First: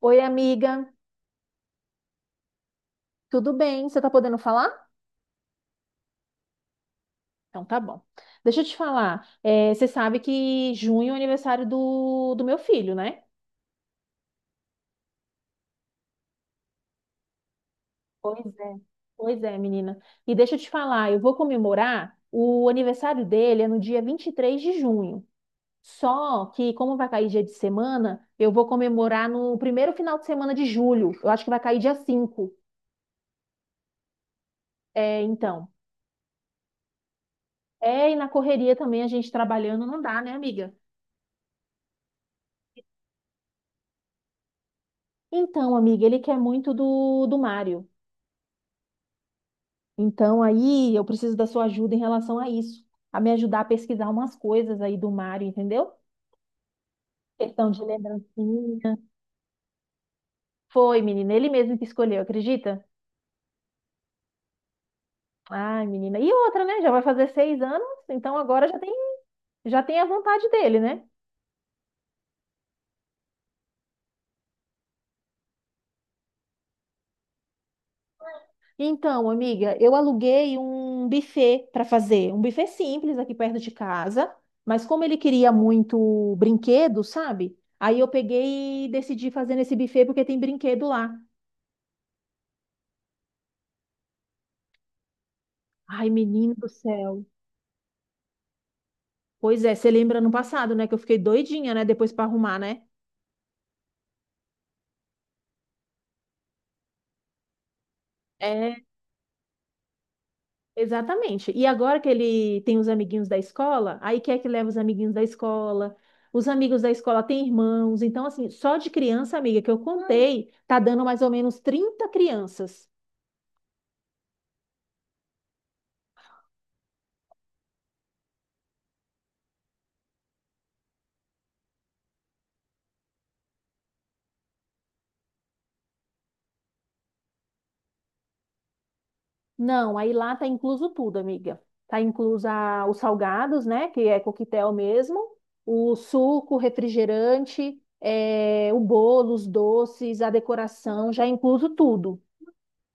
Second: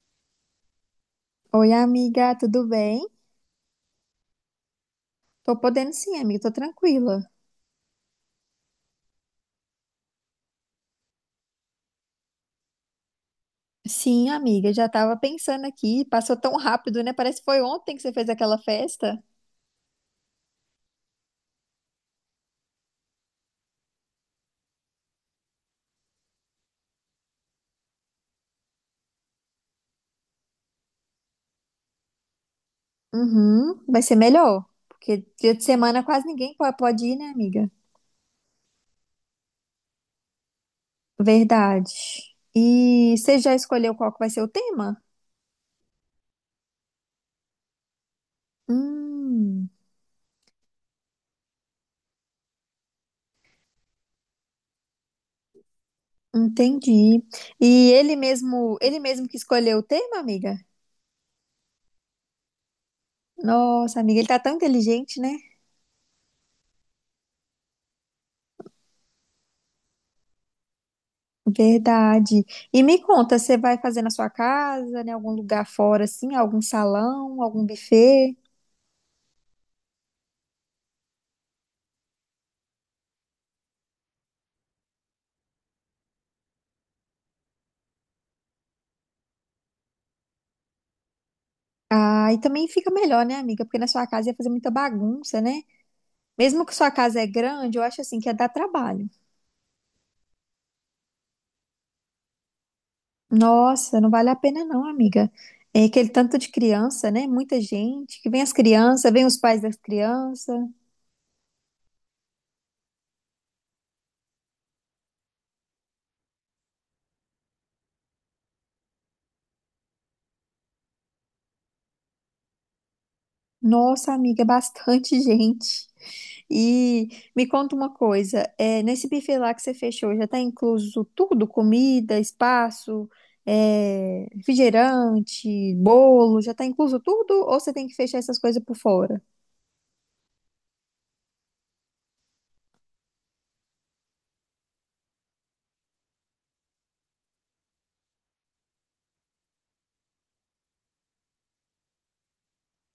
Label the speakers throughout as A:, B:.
A: Oi, amiga,
B: Oi, amiga, tudo bem?
A: tudo bem? Você tá podendo falar?
B: Tô podendo sim, amiga, tô tranquila.
A: Então tá bom. Deixa eu te falar, você sabe que junho é o aniversário do meu filho, né?
B: Sim, amiga, já tava pensando aqui, passou tão rápido, né? Parece que foi ontem que você fez
A: Pois
B: aquela
A: é.
B: festa.
A: Pois é, menina. E deixa eu te falar, eu vou comemorar o aniversário dele é no dia 23 de junho. Só que, como vai cair dia de semana, eu vou comemorar no primeiro final de semana de julho. Eu acho que vai cair dia 5.
B: Uhum, vai ser melhor,
A: É,
B: porque dia de
A: então.
B: semana quase ninguém pode ir, né, amiga?
A: É, e na correria também a gente trabalhando não dá, né, amiga?
B: Verdade. E você já escolheu qual que vai ser o tema?
A: Então, amiga, ele quer muito do Mário.
B: Hum,
A: Então, aí eu preciso da sua ajuda em relação a isso, a me ajudar a pesquisar umas coisas aí do Mário, entendeu?
B: entendi.
A: Questão de
B: E ele mesmo,
A: lembrancinha.
B: ele mesmo que escolheu o tema, amiga?
A: Foi, menina, ele mesmo que escolheu, acredita?
B: Nossa, amiga, ele tá tão inteligente, né?
A: Ai, menina. E outra, né? Já vai fazer 6 anos, então já tem a vontade dele, né?
B: Verdade. E me conta, você vai fazer na sua casa, em algum lugar fora, assim, algum salão, algum buffet?
A: Então, amiga, eu aluguei um buffet para fazer, um buffet simples aqui perto de casa, mas como ele queria muito brinquedo, sabe? Aí eu peguei e decidi fazer nesse buffet porque tem brinquedo lá.
B: Ah, e também fica melhor, né, amiga? Porque na sua casa ia fazer muita bagunça, né?
A: Ai, menino
B: Mesmo
A: do
B: que sua casa
A: céu.
B: é grande, eu acho assim que ia dar trabalho.
A: Pois é, você lembra no passado, né? Que eu fiquei doidinha, né? Depois pra arrumar, né?
B: Nossa, não vale a pena não, amiga. É aquele tanto de criança, né? Muita gente, que vem as
A: É,
B: crianças, vem os pais das crianças.
A: exatamente. E agora que ele tem os amiguinhos da escola, aí quer que leva os amiguinhos da escola. Os amigos da escola têm irmãos. Então, assim, só de criança, amiga, que eu contei, tá dando mais ou menos 30 crianças.
B: Nossa, amiga, é bastante gente. E me conta uma coisa, nesse buffet lá que você fechou, já está incluso tudo? Comida, espaço, refrigerante, bolo, já está incluso tudo? Ou você tem que fechar essas coisas por fora?
A: Não, aí lá tá incluso tudo, amiga. Tá incluso os salgados, né? Que é coquetel mesmo, o suco, refrigerante, o bolo, os doces, a decoração, já é incluso tudo.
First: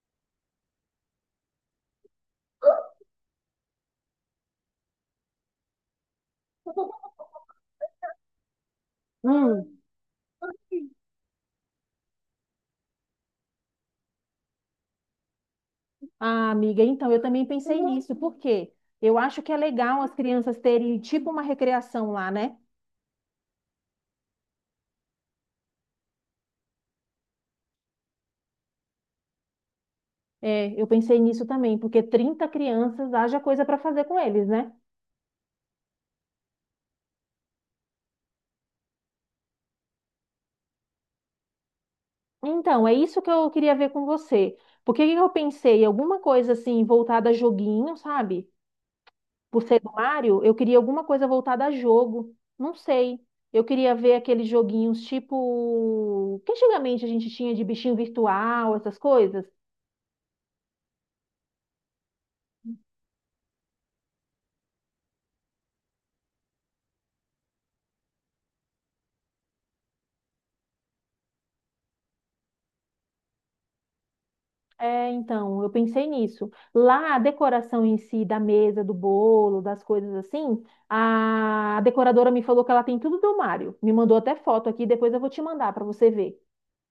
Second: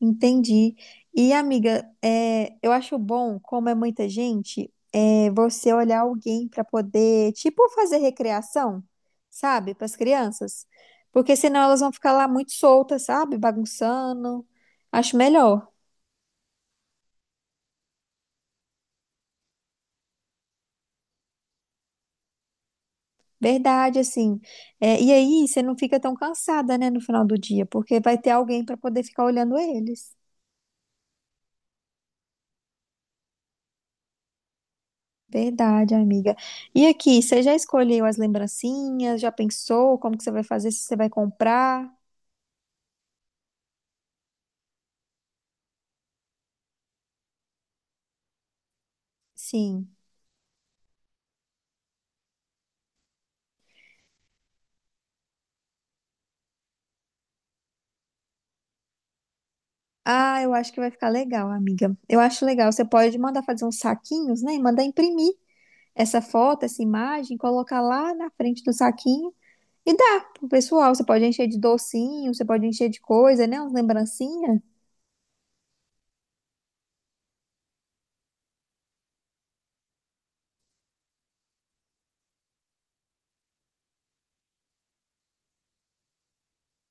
B: Entendi. E, amiga, eu acho bom, como é muita gente, é você olhar alguém para poder, tipo, fazer recreação, sabe,
A: Hum.
B: para as crianças. Porque senão elas vão ficar lá muito soltas, sabe, bagunçando. Acho melhor,
A: Ah, amiga, então eu também pensei nisso, porque eu acho que é legal as crianças terem tipo uma recreação lá, né?
B: verdade, assim. É, e aí você não fica tão cansada, né, no final do dia, porque vai ter alguém para poder ficar olhando eles.
A: É, eu pensei nisso também, porque 30 crianças haja coisa para fazer com eles, né?
B: Verdade, amiga. E aqui, você já escolheu as lembrancinhas? Já pensou como que você vai fazer, se você vai comprar?
A: Então, é isso que eu queria ver com você. Porque o que que eu pensei? Alguma coisa assim voltada a joguinho, sabe? Por ser do
B: Sim.
A: Mário, eu queria alguma coisa voltada a jogo. Não sei. Eu queria ver aqueles joguinhos tipo que antigamente a gente tinha de bichinho virtual, essas coisas.
B: Ah, eu acho que vai ficar legal, amiga. Eu acho legal. Você pode mandar fazer uns saquinhos, né? E mandar imprimir essa foto, essa imagem, colocar lá na frente do saquinho e dá pro pessoal. Você pode encher de docinho, você pode encher de coisa, né? Uns lembrancinhas.
A: É, então, eu pensei nisso. Lá, a decoração em si da mesa, do bolo, das coisas assim, a decoradora me falou que ela tem tudo do Mário. Me mandou até foto aqui, depois eu vou te mandar para você ver.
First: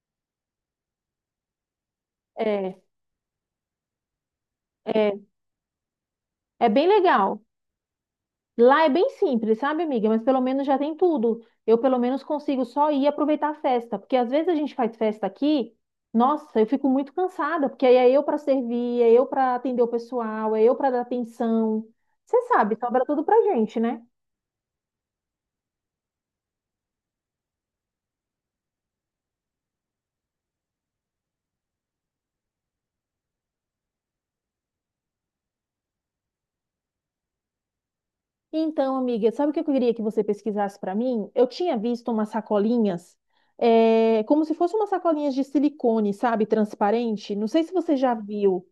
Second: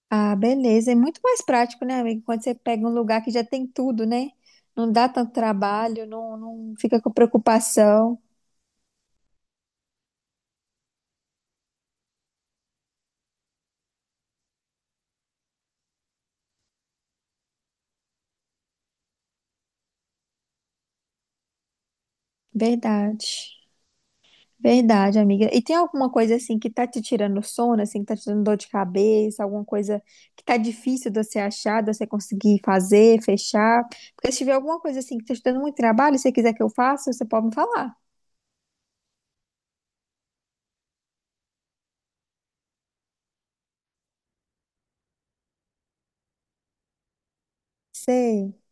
B: Ah, beleza. É muito mais prático, né, amiga? Quando você
A: É,
B: pega um lugar que já tem tudo, né? Não dá
A: é,
B: tanto trabalho,
A: é
B: não
A: bem
B: fica com
A: legal.
B: preocupação.
A: Lá é bem simples, sabe, amiga? Mas pelo menos já tem tudo. Eu pelo menos consigo só ir aproveitar a festa, porque às vezes a gente faz festa aqui, nossa, eu fico muito cansada, porque aí é eu para servir, é eu para atender o pessoal, é eu para dar atenção. Você sabe, sobra tudo
B: Verdade.
A: pra gente, né?
B: Verdade, amiga. E tem alguma coisa assim que tá te tirando sono, assim, que tá te dando dor de cabeça, alguma coisa que tá difícil de você achar, de você conseguir fazer, fechar? Porque se tiver alguma coisa assim que tá te dando muito trabalho, e você quiser que eu faça, você pode me falar.
A: Então, amiga, sabe o que eu queria que você pesquisasse para mim? Eu tinha visto umas sacolinhas, como se fossem umas sacolinhas de silicone, sabe, transparente. Não sei se você já
B: Sei,
A: viu.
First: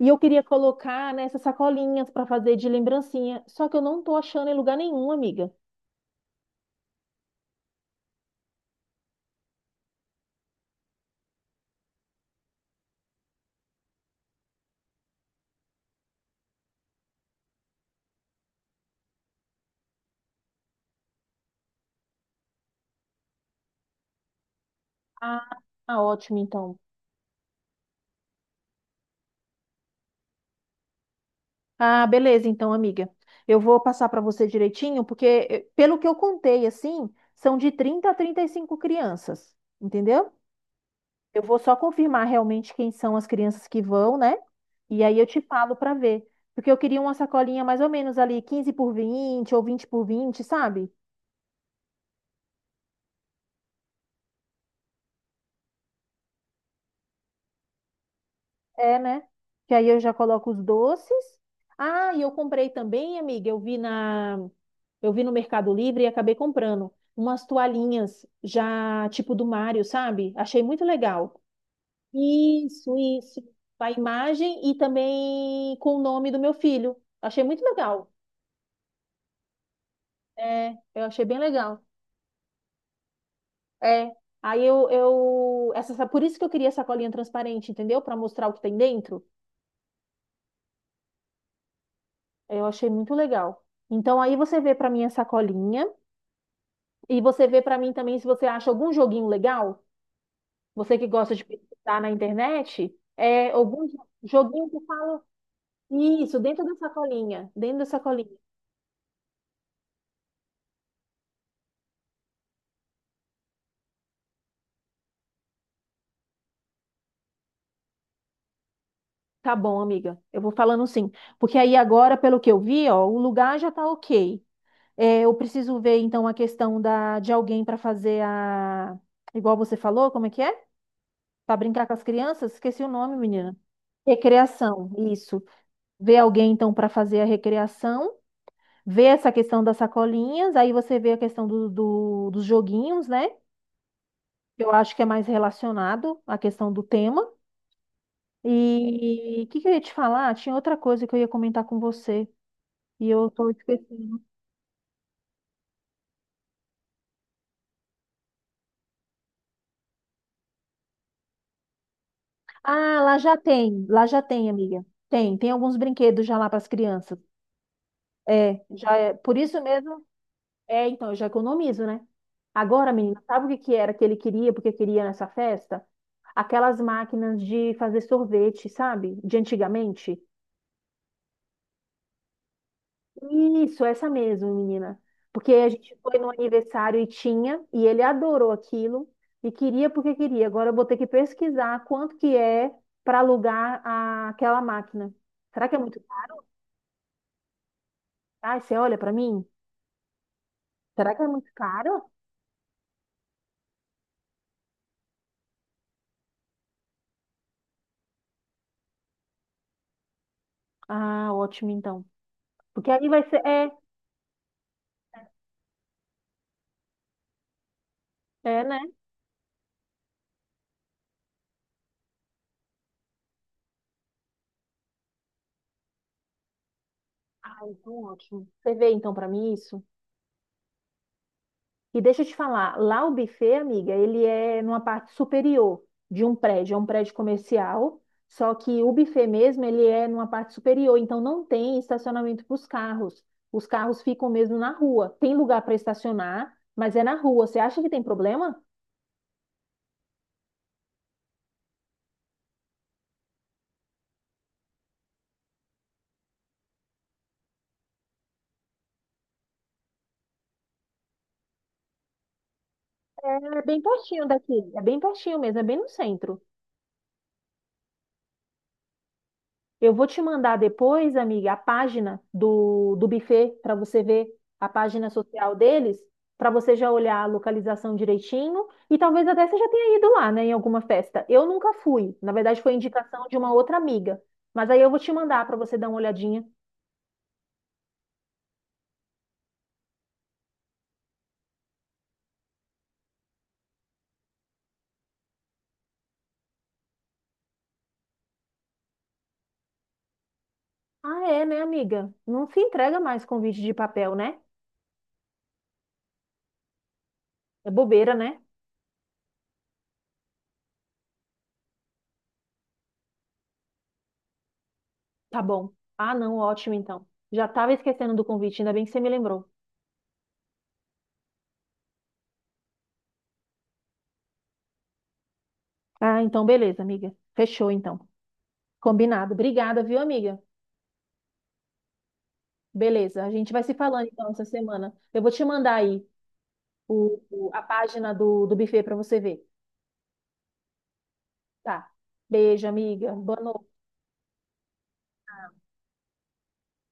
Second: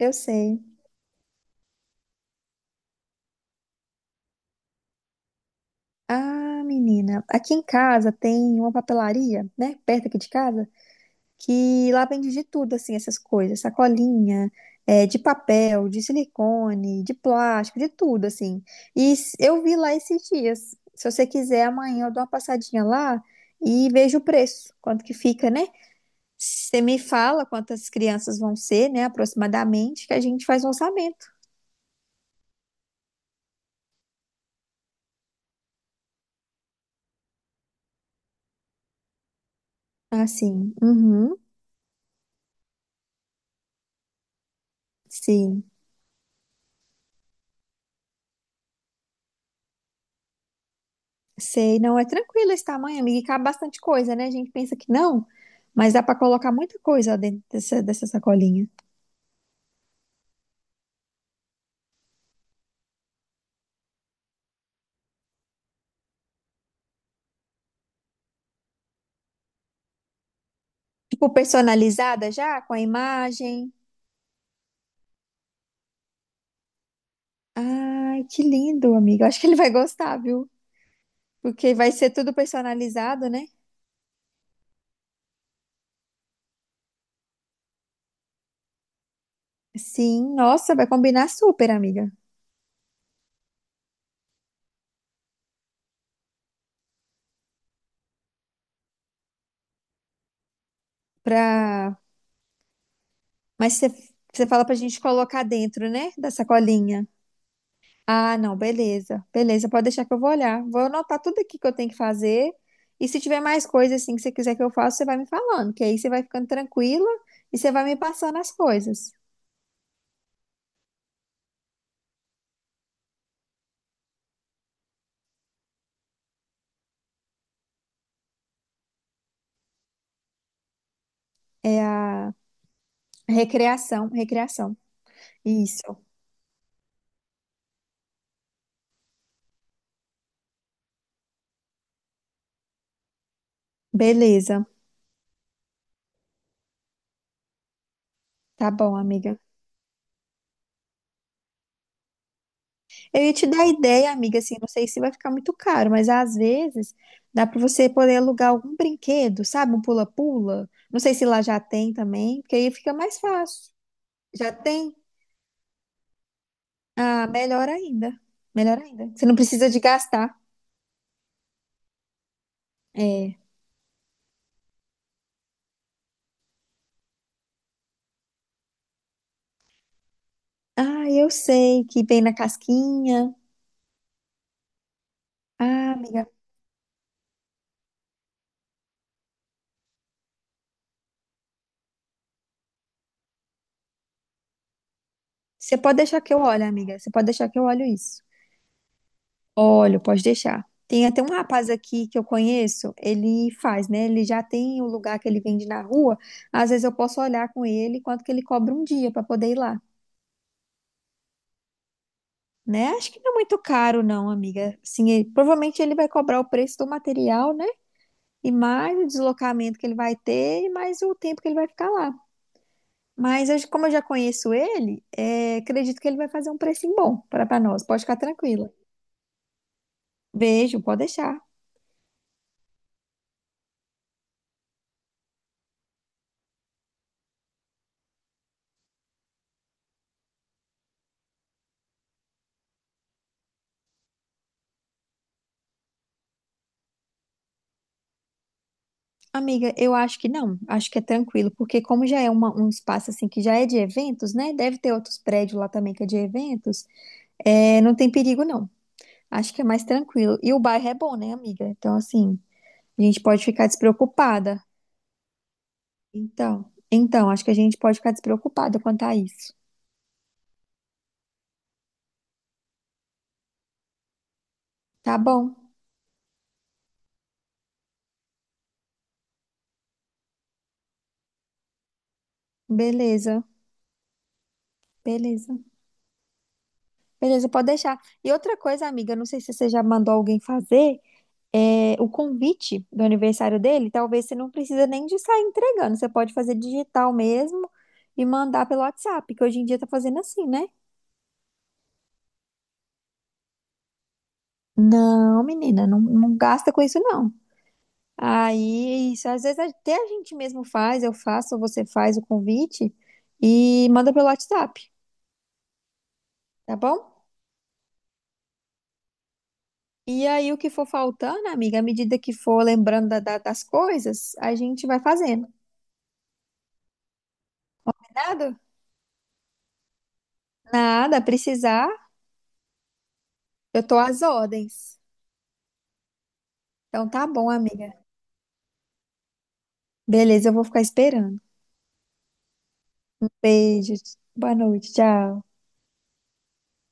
A: E eu queria
B: sei.
A: colocar nessas sacolinhas para fazer de lembrancinha. Só que eu não tô achando em lugar nenhum, amiga.
B: Ah, menina, aqui em casa tem uma papelaria, né, perto aqui de casa, que lá vende de tudo, assim, essas coisas, sacolinha, de papel, de silicone, de plástico, de tudo, assim. E eu vi lá esses dias. Se você quiser, amanhã eu dou uma passadinha lá e vejo o preço, quanto que
A: Ah,
B: fica, né?
A: ah, ótimo, então.
B: Você me fala quantas crianças vão ser, né, aproximadamente, que a gente faz o orçamento.
A: Ah, beleza, então, amiga. Eu vou passar para você direitinho, porque pelo que eu contei, assim, são de 30 a 35 crianças,
B: Ah,
A: entendeu?
B: sim. Uhum.
A: Eu vou só confirmar realmente quem são as crianças que vão, né? E aí eu te
B: Sim.
A: falo para ver. Porque eu queria uma sacolinha mais ou menos ali, 15 por 20 ou 20 por 20, sabe?
B: Sei, não é tranquilo esse tamanho, amiga, e cabe bastante coisa, né? A gente pensa que não, mas dá para colocar muita coisa dentro dessa sacolinha.
A: É, né? Que aí eu já coloco os doces. Ah, e eu comprei também, amiga, eu vi no Mercado Livre e acabei comprando umas toalhinhas já tipo do Mário, sabe? Achei muito
B: Tipo,
A: legal.
B: personalizada já, com a
A: Isso, isso.
B: imagem.
A: Com a imagem e também com o nome do meu filho. Achei muito legal.
B: Ai, que lindo, amiga. Eu acho que ele vai gostar, viu?
A: É, eu achei bem
B: Porque
A: legal.
B: vai ser tudo personalizado, né?
A: É. Aí eu essa, essa- por isso que eu queria essa colinha transparente, entendeu? Para mostrar o que tem dentro.
B: Sim, nossa, vai combinar super, amiga.
A: Eu achei muito legal. Então aí você vê para mim essa colinha e você vê para mim também se você acha algum joguinho legal, você que gosta de
B: Pra...
A: pesquisar na internet, é
B: Mas
A: algum
B: você você fala
A: joguinho
B: pra
A: que
B: gente
A: faz
B: colocar dentro, né? Da
A: isso dentro dessa
B: sacolinha.
A: colinha, dentro dessa colinha.
B: Ah, não, beleza. Beleza, pode deixar que eu vou olhar. Vou anotar tudo aqui que eu tenho que fazer. E se tiver mais coisa assim que você quiser que eu faça, você vai me falando, que aí você vai ficando tranquila e você vai me passando as coisas.
A: Tá bom, amiga. Eu vou falando sim, porque aí agora, pelo que eu vi, ó, o lugar já tá ok. É, eu preciso ver, então, a questão de alguém para fazer a. Igual você falou, como é que é? Para
B: É
A: brincar com as
B: a
A: crianças? Esqueci o nome, menina.
B: recreação.
A: Recreação, isso.
B: Isso.
A: Ver alguém, então, para fazer a recreação. Ver essa questão das sacolinhas. Aí você vê a questão dos joguinhos, né?
B: Beleza.
A: Eu acho que é mais relacionado à questão do tema.
B: Tá bom, amiga.
A: E que eu ia te falar? Tinha outra coisa que eu ia comentar com você. E
B: Eu
A: eu
B: ia te
A: tô
B: dar ideia,
A: esquecendo.
B: amiga, assim, não sei se vai ficar muito caro, mas às vezes dá pra você poder alugar algum brinquedo, sabe? Um pula-pula. Não sei se lá já tem também, porque aí fica mais fácil.
A: Lá já tem,
B: Já
A: amiga.
B: tem?
A: Tem alguns brinquedos já lá para as crianças.
B: Ah, melhor ainda.
A: É,
B: Melhor
A: já
B: ainda.
A: é,
B: Você não
A: por isso
B: precisa de
A: mesmo.
B: gastar.
A: É, então, eu já economizo, né? Agora, menina,
B: É.
A: sabe o que que era que ele queria, porque queria nessa festa? Aquelas máquinas de fazer sorvete, sabe? De antigamente.
B: Ah, eu sei que vem na casquinha.
A: Isso, essa mesmo, menina. Porque a
B: Ah,
A: gente foi
B: amiga.
A: no aniversário e tinha, e ele adorou aquilo e queria porque queria. Agora eu vou ter que pesquisar quanto que é para alugar aquela máquina. Será que
B: Você
A: é
B: pode
A: muito.
B: deixar que eu olhe, amiga. Você pode deixar que eu olho isso.
A: Ai, você olha pra mim?
B: Olha, pode deixar. Tem
A: Será
B: até
A: que
B: um
A: é muito
B: rapaz aqui
A: caro?
B: que eu conheço, ele faz, né? Ele já tem o lugar que ele vende na rua. Às vezes eu posso olhar com ele quanto que ele cobra um dia para poder ir lá,
A: Ah, ótimo então. Porque
B: né?
A: aí
B: Acho que
A: vai
B: não é
A: ser.
B: muito caro, não, amiga. Assim, provavelmente ele vai cobrar o preço do material, né? E
A: Né?
B: mais o deslocamento que ele vai ter, e mais o tempo que ele vai ficar lá. Como eu já conheço ele, acredito que ele vai fazer um precinho bom para
A: Ah,
B: nós. Pode
A: então
B: ficar
A: ótimo.
B: tranquila.
A: Você vê então pra mim isso?
B: Beijo, pode deixar.
A: E deixa eu te falar, lá o buffet, amiga, ele é numa parte superior de um prédio, é um prédio comercial, só que o buffet mesmo, ele é numa parte superior, então não tem estacionamento para os carros. Os carros ficam mesmo na rua. Tem lugar para estacionar, mas é na rua. Você acha que tem problema?
B: Amiga, eu acho que não, acho que é tranquilo, porque como já é um espaço assim que já é de eventos, né? Deve ter outros prédios lá também que é de eventos, não tem perigo não. Acho que é mais tranquilo. E o bairro é bom, né, amiga? Então, assim, a gente pode
A: É
B: ficar
A: bem pertinho
B: despreocupada.
A: daqui, é bem pertinho mesmo, é bem no centro.
B: Então, então, acho que a gente pode ficar despreocupada quanto a isso.
A: Eu vou te mandar depois, amiga, a página do buffet para você ver a página
B: Tá bom,
A: social deles, para você já olhar a localização direitinho e talvez até você já tenha ido lá, né, em alguma festa. Eu nunca fui, na verdade foi indicação de
B: beleza,
A: uma outra amiga, mas aí eu vou te mandar para
B: beleza,
A: você dar uma olhadinha.
B: beleza, pode deixar. E outra coisa, amiga, não sei se você já mandou alguém fazer o convite do aniversário dele, talvez você não precisa nem de sair entregando, você pode fazer digital mesmo e mandar pelo WhatsApp, que hoje em dia tá fazendo assim, né?
A: Ah, é, né, amiga? Não se entrega mais convite de papel, né?
B: Não, menina, não, não gasta com isso não.
A: É bobeira, né?
B: Aí, é isso, às vezes até a gente mesmo faz, eu faço, ou você faz o convite e manda pelo WhatsApp,
A: Tá bom. Ah, não, ótimo
B: tá bom?
A: então. Já estava esquecendo do convite, ainda bem que você me lembrou.
B: E aí, o que for faltando, amiga, à medida que for lembrando das coisas, a gente vai fazendo.
A: Ah, então beleza, amiga. Fechou então.
B: Nada?
A: Combinado. Obrigada, viu, amiga?
B: Nada, precisar,
A: Beleza, a gente vai se
B: eu tô
A: falando
B: às
A: então essa semana.
B: ordens.
A: Eu vou te mandar aí
B: Então
A: o,
B: tá bom,
A: o- a
B: amiga.
A: página do buffet para você ver.
B: Beleza, eu vou ficar esperando.
A: Tá. Beijo, amiga. Boa noite.
B: Beijos. Boa noite. Tchau.